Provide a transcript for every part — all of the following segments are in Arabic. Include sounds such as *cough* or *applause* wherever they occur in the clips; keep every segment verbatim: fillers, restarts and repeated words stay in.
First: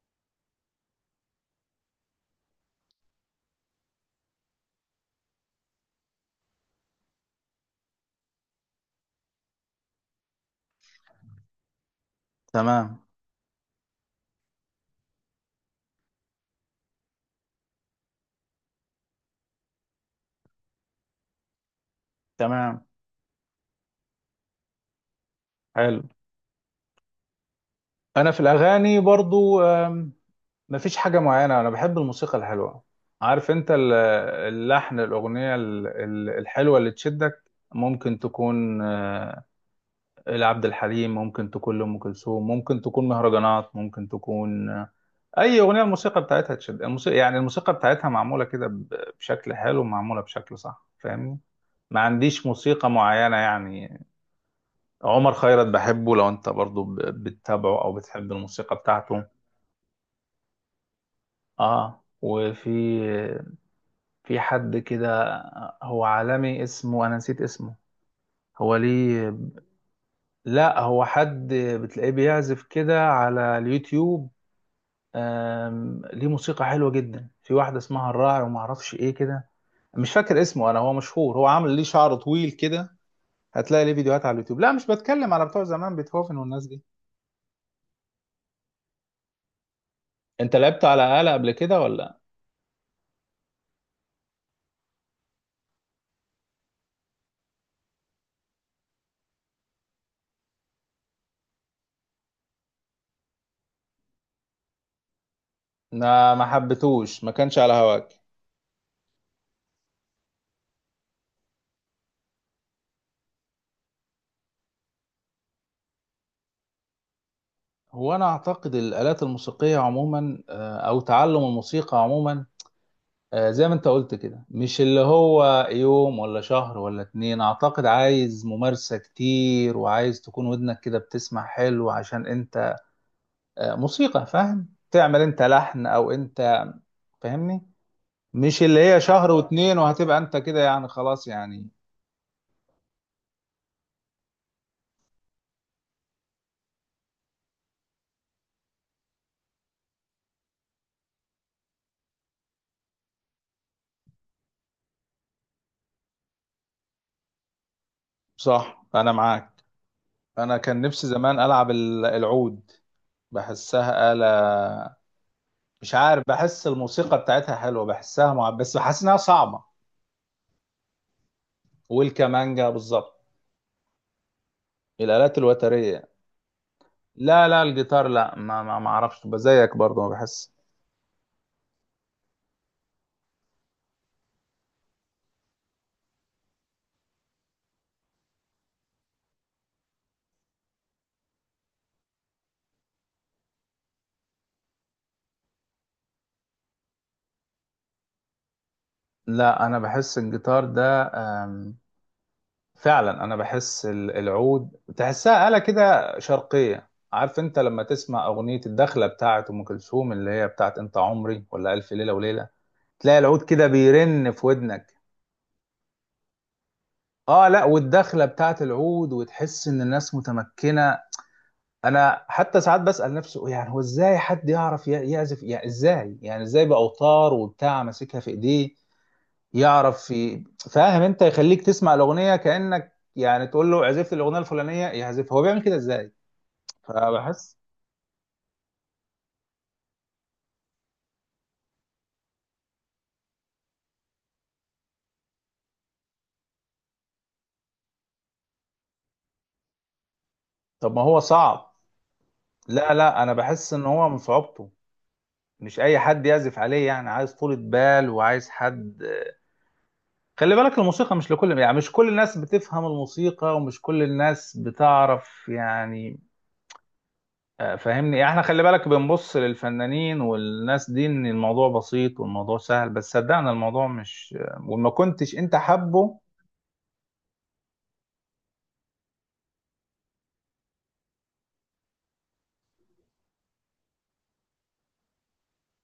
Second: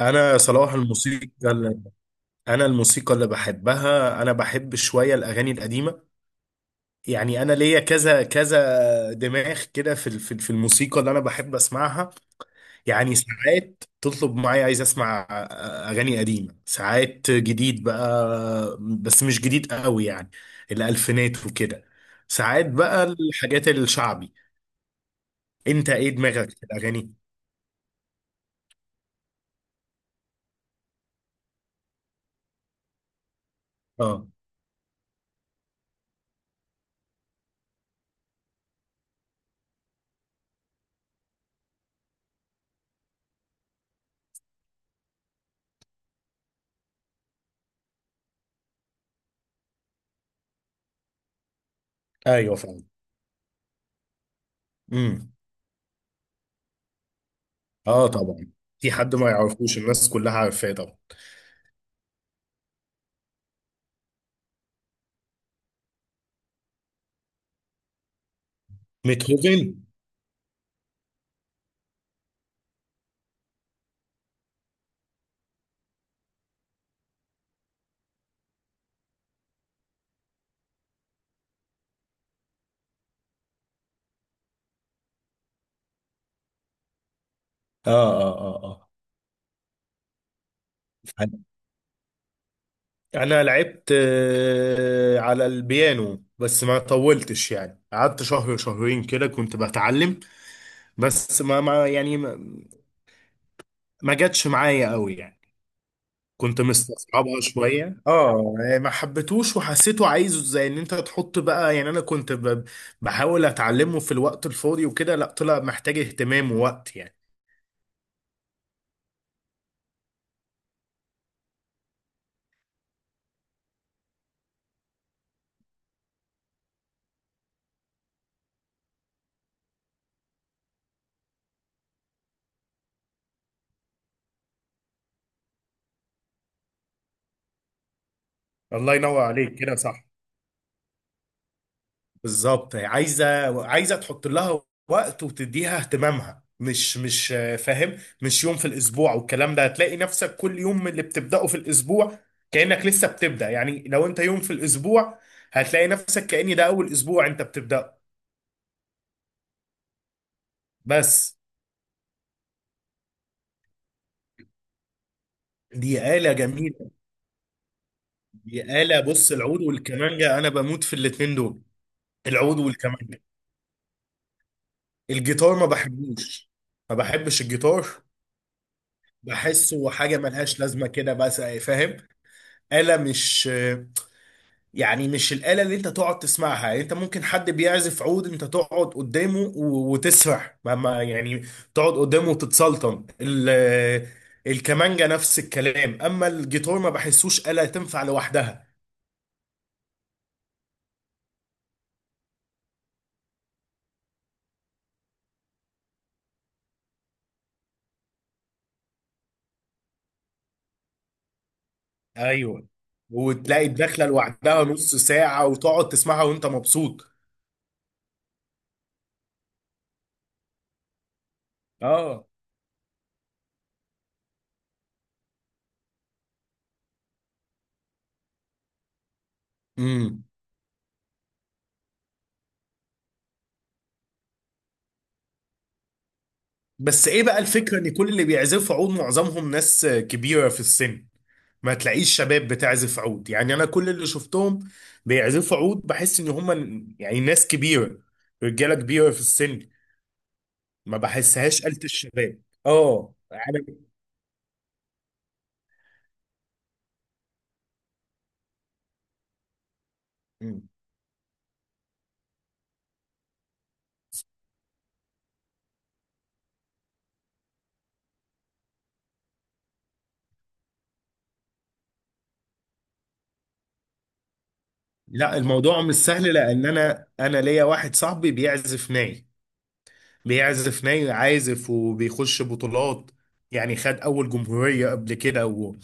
انا صراحه الموسيقى اللي انا الموسيقى اللي بحبها، انا بحب شويه الاغاني القديمه. يعني انا ليا كذا كذا دماغ كده في ال- في ال- في الموسيقى اللي انا بحب اسمعها. تمام. يعني ساعات تطلب معايا، عايز اسمع آه، اغاني قديمه، ساعات جديد بقى بس مش جديد قوي يعني، الالفينات وكده. ساعات تمام. بقى الحاجات الشعبي. انت حلو. ايه دماغك في الاغاني؟ انا في الاغاني برضو، آم، مفيش حاجه معينه. انا بحب الموسيقى الحلوه. عارف انت ال- اه. اللحن، الاغنيه ال- ال- الحلوه اللي تشدك، ممكن تكون آه، لعبد الحليم، ممكن تكون لام كلثوم، ممكن تكون مهرجانات، ممكن تكون آه، اي اغنيه الموسيقى بتاعتها تشد. الموسيقى، يعني الموسيقى بتاعتها معموله كده ب- بشكل حلو، معموله بشكل صح، فاهمني؟ ما عنديش ايوه فعلا. موسيقى معينه يعني. امم عمر خيرت بحبه، لو انت برضو ب- بتتابعه او اه بتحب طبعا. الموسيقى في حد بتاعته. ما يعرفوش، الناس كلها عارفاه طبعا. اه، وفي في حد كده، هو عالمي، اسمه انا نسيت اسمه، هو ليه. بيتهوفن. لا، هو حد بتلاقيه بيعزف كده على اليوتيوب. آم، ليه موسيقى حلوة جدا، في واحدة اسمها الراعي وما اعرفش ايه كده. مش فاكر اسمه انا، هو مشهور، هو عامل ليه شعر طويل كده. هتلاقي ليه فيديوهات على اليوتيوب. لا، مش بتكلم على بتوع زمان بيتهوفن والناس دي. اه اه اه اه. انت لعبت على آلة قبل كده ولا؟ انا لعبت آه، على البيانو بس ما طولتش، يعني قعدت شهر شهرين كده كنت بتعلم. بس ما ما يعني ما, ما جاتش معايا قوي يعني. ما ما كنت حبيتوش، ما مستصعبها كانش على شوية هواك؟ اه، يعني ما حبيتوش، وحسيته عايزه زي ان انت تحط بقى، يعني انا كنت ب- بحاول اتعلمه في الوقت الفاضي وكده، لا طلع محتاج اهتمام ووقت يعني. هو انا اعتقد الالات الموسيقيه عموما، آه، او تعلم الموسيقى عموما، آه، زي ما انت قلت كده، مش اللي هو يوم ولا شهر ولا اتنين، اعتقد عايز ممارسه كتير، وعايز تكون ودنك كده بتسمع حلو عشان انت آه، موسيقى، فاهم، تعمل انت لحن او انت، فاهمني؟ مش اللي الله هي ينور شهر عليك، كده واتنين صح وهتبقى انت كده يعني خلاص يعني. بالظبط. عايزه عايزه تحط لها وقت، وتديها اهتمامها، مش مش آه، فاهم، مش يوم في الاسبوع والكلام ده. هتلاقي نفسك كل يوم من اللي بتبداه في الاسبوع كانك لسه بتبدا، يعني لو انت يوم في الاسبوع هتلاقي نفسك كأن ده اول اسبوع انت بتبداه. صح، انا معاك. انا كان نفسي بس زمان العب ال- العود، بحسها آلة، مش دي عارف، آلة بحس جميلة. الموسيقى بتاعتها حلوة، بحسها مع... دي بس آلة، بحس إنها بص، العود صعبة. والكمانجة انا بموت في الاتنين دول. العود والكمانجا بالظبط، والكمانجة. الآلات الجيتار ما الوترية. بحبوش، ما بحبش لا، لا، الجيتار. الجيتار، لا، ما ما, ما أعرفش بزيك بحسه برضه، ما حاجة بحس. ملهاش لازمة كده، بس فاهم، آلة مش يعني، مش الآلة اللي انت تقعد تسمعها. يعني انت ممكن حد بيعزف عود، انت تقعد قدامه و- وتسرح، ما ما يعني تقعد قدامه وتتسلطن. ال- الكمانجة نفس الكلام، اما الجيتار ما بحسوش آلة تنفع لوحدها. لا، أنا بحس الجيتار ده، أم، فعلا أنا بحس ال- العود، تحسها آلة كده شرقية. عارف أنت لما تسمع أغنية الدخلة بتاعت أم كلثوم، اللي هي بتاعت أنت عمري ولا ألف ليلة وليلة، ايوه، تلاقي العود كده وتلاقي الدخلة بيرن في لوحدها ودنك. نص ساعة وتقعد تسمعها وانت مبسوط. اه، لا، والدخله بتاعت العود، وتحس ان الناس متمكنه. انا اه. حتى ساعات بسال نفسي، يعني هو ازاي حد يعرف ي- يعزف، يعني ازاي، يعني ازاي باوتار وبتاع، ماسكها في ايديه يعرف امم. في، فاهم انت، يخليك تسمع الاغنيه كانك، يعني تقول له عزفت الاغنيه الفلانيه يعزفها، هو بيعمل كده ازاي؟ بس ايه بقى فبحس. الفكرة، ان كل اللي بيعزفوا عود معظمهم ناس كبيرة في السن. ما تلاقيش شباب بتعزف عود، يعني انا كل اللي شفتهم بيعزفوا عود بحس ان هم، يعني، ناس كبيره، رجاله كبيره في السن. طب ما ما هو بحسهاش صعب. آلة الشباب لا، اه لا، انا بحس ان يعني. هو من صعوبته مش اي حد يعزف عليه يعني، عايز طولة بال وعايز حد. خلي مم. بالك الموسيقى مش لكل، يعني مش كل الناس بتفهم الموسيقى، ومش كل الناس بتعرف يعني. آه، فاهمني، يعني احنا خلي بالك بنبص للفنانين والناس دي ان الموضوع بسيط والموضوع سهل، بس صدقنا الموضوع مش، آه، وما كنتش لا انت الموضوع مش حبه. سهل، لان انا انا ليا واحد صاحبي بيعزف ناي، بيعزف ناي، عازف وبيخش بطولات، يعني خد اول جمهورية قبل كده و...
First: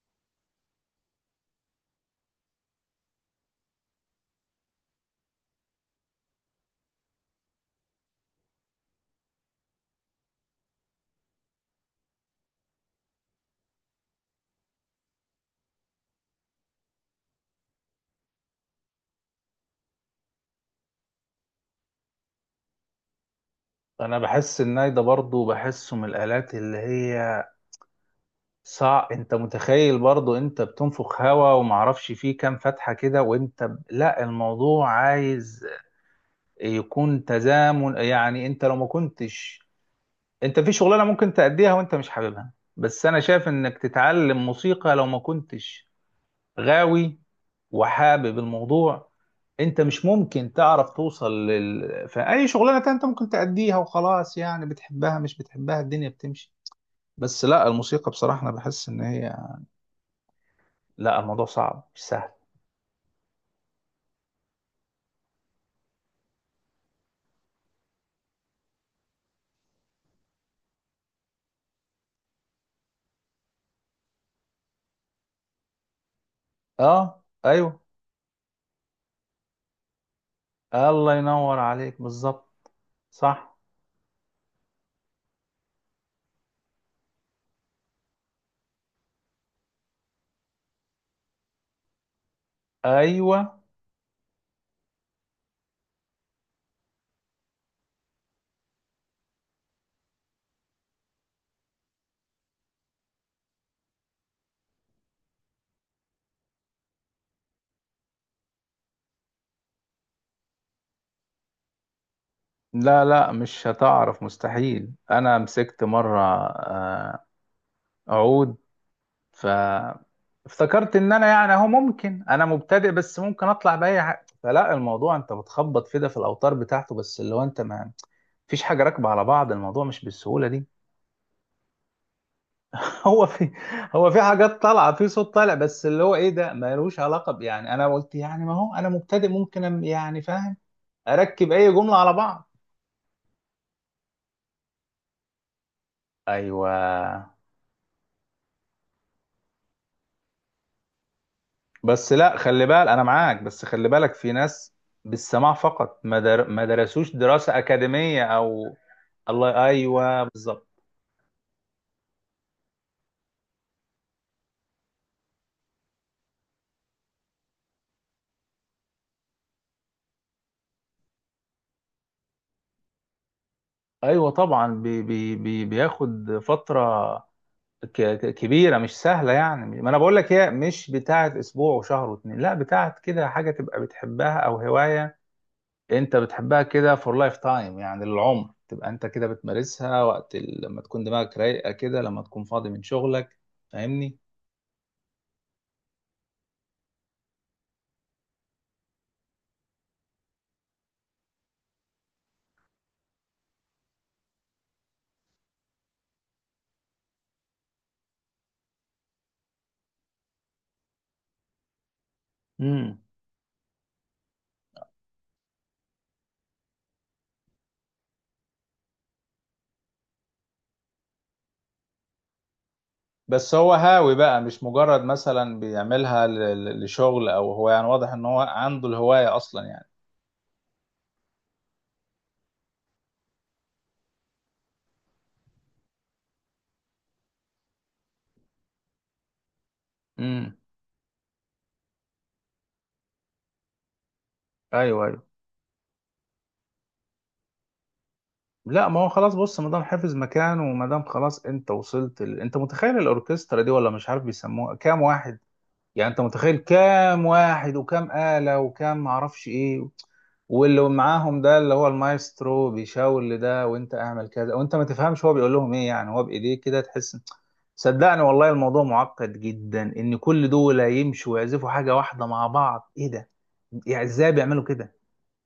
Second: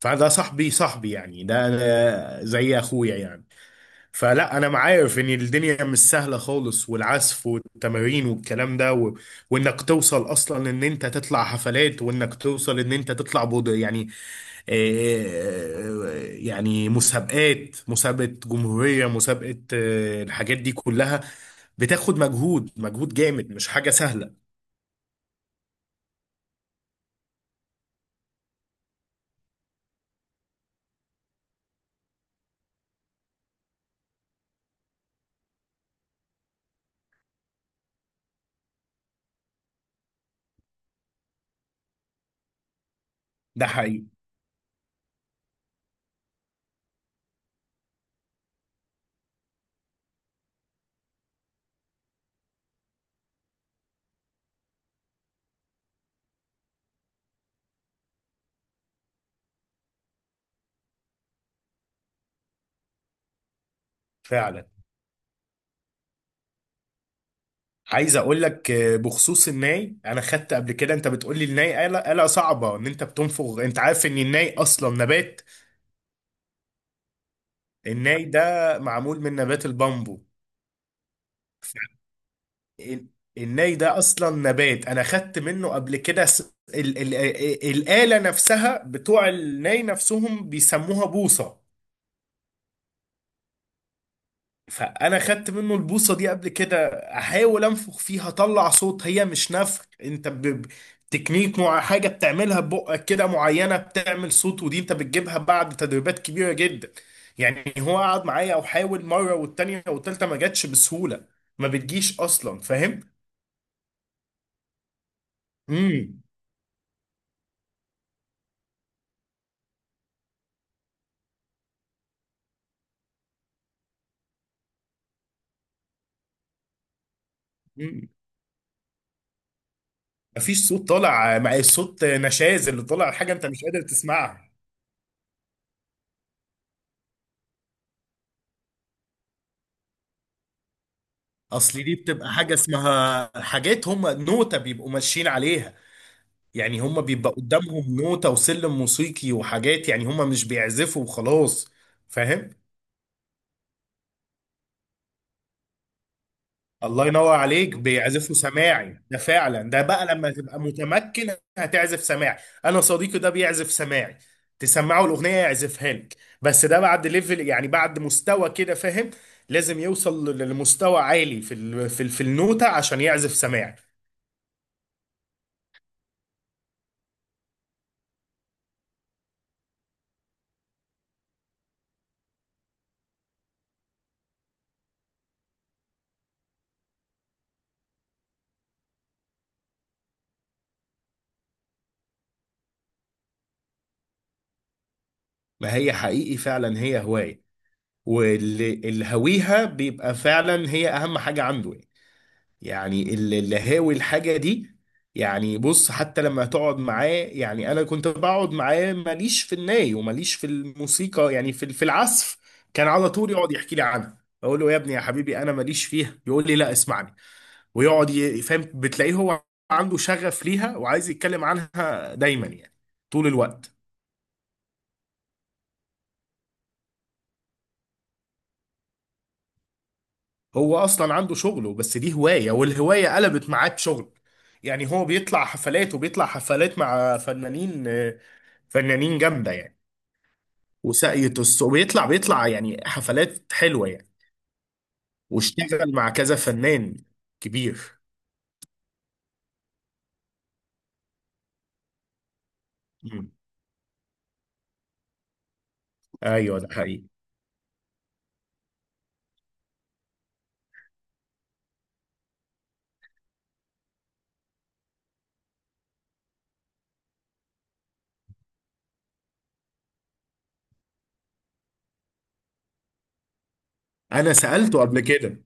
فده صاحبي، صاحبي يعني، ده أنا زي اخويا يعني. فلا انا عارف ان الدنيا مش سهله خالص، والعزف والتمارين والكلام ده و... وانك توصل اصلا ان انت تطلع حفلات، وانك توصل ان انت تطلع بود يعني، آه، يعني مسابقات، مسابقه جمهوريه، مسابقه، آه، الحاجات دي كلها بتاخد مجهود، مجهود جامد، مش حاجه انا سهله. بحس الناي ده برضه، بحسه من الالات اللي هي صعب. انت متخيل برضه انت بتنفخ هوا، ومعرفش فيه كام فتحة كده وانت ب... لا، الموضوع عايز يكون تزامن. يعني انت لو ما كنتش، انت في شغلانه ممكن تأديها وانت مش حاببها، بس انا شايف ده انك حقيقي تتعلم موسيقى، لو ما كنتش غاوي وحابب الموضوع، انت مش ممكن تعرف توصل لل... في اي شغلانه تانية انت ممكن تأديها وخلاص يعني، بتحبها مش بتحبها الدنيا بتمشي، بس لا، الموسيقى بصراحه انا بحس ان هي، لا، الموضوع صعب مش سهل. فعلا. عايز اقول لك آه، بخصوص الناي، انا خدت قبل كده، انت بتقول لي الناي آلة، آلة صعبة ان انت بتنفخ. انت عارف ان الناي اصلا نبات؟ اه، ايوه. الناي ده معمول من نبات البامبو. الله ينور ف- عليك بالظبط. ال- صح. الناي ده اصلا نبات، انا خدت منه قبل كده س... ال... ال... ال... الآلة نفسها، بتوع الناي نفسهم بيسموها بوصة. ايوه. فانا خدت منه البوصه دي قبل كده، احاول انفخ فيها اطلع صوت، هي مش نفخ، انت ب... ب- تكنيك، مع حاجه بتعملها ببقك كده معينه بتعمل صوت، ودي انت بتجيبها بعد تدريبات كبيره جدا. يعني هو قعد معايا او حاول مره والتانيه والتالته، ما جاتش بسهوله، ما بتجيش اصلا، فاهم. لا، لا، مش هتعرف، مستحيل. انا مسكت مره امم آه، عود، ف افتكرت ان انا يعني اهو، ممكن انا مبتدئ بس ممكن اطلع باي حاجه، فلا، الموضوع انت بتخبط كده في الاوتار بتاعته، بس اللي هو انت ما امم. فيش حاجه راكبه على بعض، الموضوع مش بالسهوله دي. مفيش صوت طالع، مع الصوت نشاز اللي *laughs* طالع، هو حاجه انت في مش قادر هو في تسمعها. حاجات طالعه، في صوت طالع، بس اللي هو ايه ده، ملوش علاقه ب- يعني انا قلت يعني ما هو انا مبتدئ، ممكن أم- يعني فاهم، اركب اي اصل دي جمله على بتبقى بعض. حاجه اسمها، حاجات هم نوتة بيبقوا ماشيين عليها، ايوه. يعني هم بيبقى قدامهم نوتة وسلم موسيقي وحاجات، يعني هم مش بيعزفوا وخلاص، بس لا، فاهم. خلي بالك انا معاك، بس خلي بالك في ناس بالسماع فقط، ما در... ما الله درسوش ينور دراسة عليك، أكاديمية بيعزفوا او. سماعي، ده الله، فعلا ده بقى ايوه، لما تبقى بالظبط. متمكن هتعزف سماعي. انا صديقي ده بيعزف سماعي، تسمعه الاغنيه يعزفها لك. بس ده بعد ليفل، يعني بعد مستوى كده، فاهم. لازم يوصل ل- لمستوى عالي في ال في ال في النوتة عشان يعزف سماعي. ايوه طبعا، بي... بي... بي... بياخد فترة ك... ك- كبيرة، مش سهلة، يعني ما انا بقول لك هي مش بتاعت اسبوع وشهر واتنين، لا، بتاعت كده، حاجة تبقى بتحبها او هواية، انت بتحبها كده for life time، يعني للعمر، تبقى انت كده بتمارسها وقت ال... لما تكون دماغك رايقة كده، لما تكون فاضي من شغلك، فاهمني؟ ما هي حقيقي، فعلا هي هواية. واللي اللي هويها بيبقى فعلا هي اهم حاجة عنده يعني. يعني اللي اللي هاوي الحاجة دي، يعني بص، حتى لما تقعد معاه، يعني انا كنت بقعد معاه ماليش في الناي وماليش في الموسيقى، يعني في في العزف. كان مم. على طول يقعد يحكي لي عنها، اقول له يا ابني يا حبيبي انا ماليش فيها، يقول لي لا اسمعني، ويقعد ي- فاهم، بتلاقيه هو عنده شغف ليها وعايز يتكلم عنها دايما يعني، طول بس الوقت. هو هاوي بقى، مش مجرد مثلا بيعملها ل- ل- لشغل، او هو، يعني واضح ان هو عنده الهواية اصلا يعني. هو اصلا عنده شغله، بس دي هواية والهواية قلبت معاه بشغل، يعني هو بيطلع حفلات، وبيطلع حفلات مع فنانين، آه، فنانين جامده يعني. امم. وساقية الصوت بيطلع، بيطلع يعني حفلات حلوه يعني. ايوه، ايوه. واشتغل مع كذا فنان كبير. لا، ما هو خلاص، بص، ما دام حافظ مكانه وما دام خلاص انت وصلت ال... انت متخيل مم. الاوركسترا دي، ولا مش عارف بيسموها كام واحد. يعني انت متخيل ايوه ده حقيقي. كام واحد، وكام آلة، وكام معرفش ايه، واللي معاهم ده اللي هو المايسترو، بيشاور لده وانت اعمل كذا، وانت ما تفهمش هو بيقول لهم ايه يعني، هو بايديه كده تحس. صدقني والله الموضوع معقد جدا، ان كل دول يمشوا ويعزفوا حاجه واحده مع بعض، ايه ده، يعني ازاي انا بيعملوا سالته كده. قبل كده،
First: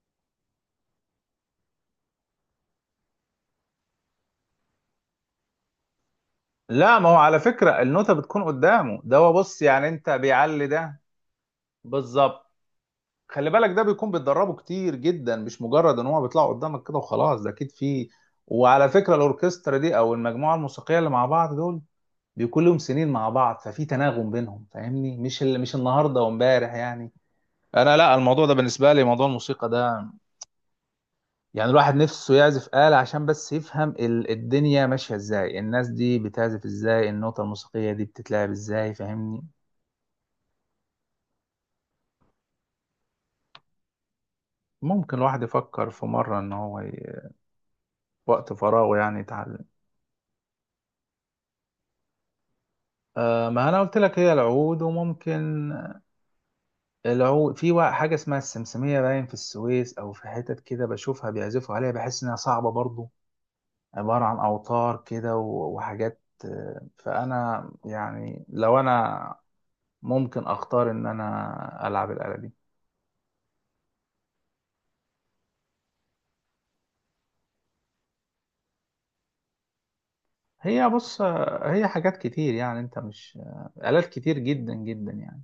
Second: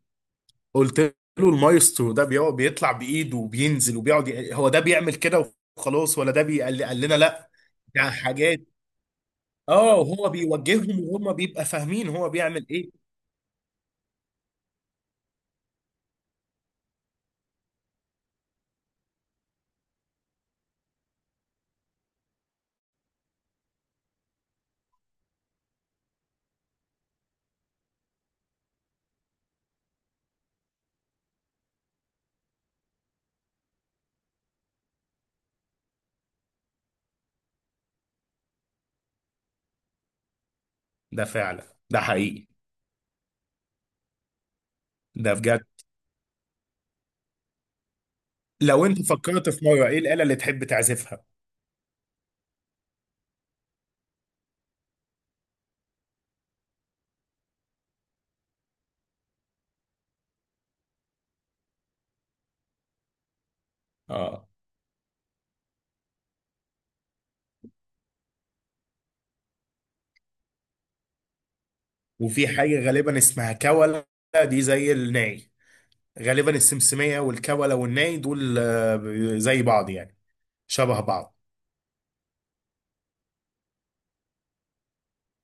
قلت له المايسترو ده بيقعد بيطلع بايده وبينزل وبيقعد ي- هو ده بيعمل كده وخلاص، ولا ده بي- قال لي- لا، قال ما لنا هو على لا، فكره ده النوتة بتكون حاجات. قدامه، ده هو بص، يعني اه، انت وهو بيعلي بيوجههم ده وهم بيبقى فاهمين هو بالظبط. بيعمل ايه. خلي بالك ده بيكون بيتدربوا كتير جدا، مش مجرد ان هو بيطلعوا قدامك كده وخلاص، ده اكيد فيه. وعلى فكره الاوركسترا دي، او المجموعه الموسيقيه اللي مع بعض دول، بيكون لهم سنين مع بعض، ففي تناغم بينهم، فاهمني؟ مش ال... مش النهارده وامبارح يعني. انا، لا، الموضوع ده بالنسبه لي، موضوع الموسيقى ده، يعني الواحد نفسه يعزف آلة عشان بس يفهم ال- الدنيا ماشية ازاي، الناس دي بتعزف ازاي، النوتة الموسيقية دي بتتلعب ازاي، فاهمني؟ ده فعلا، ده حقيقي، ممكن ده الواحد بجد. يفكر في مرة ان هو ي... وقت لو فراغه انت يعني فكرت في يتعلم. مره، ايه الاله اللي تحب تعزفها؟ آه، ما انا قلت لك هي العود، وممكن العود، في وا- حاجة اسمها السمسمية، باين في السويس او في حتت كده بشوفها بيعزفوا عليها، بحس انها صعبة برضو، عبارة عن اه. اوتار كده و- وحاجات، آه، فانا يعني لو انا ممكن اختار ان انا العب الآلة وفي دي. حاجة غالبا اسمها كولة، دي زي الناي، غالبا السمسمية والكولة والناي دول آه، زي بعض يعني، هي شبه بص، بعض. هي حاجات كتير، يعني انت مش، آلات كتير جدا جدا يعني.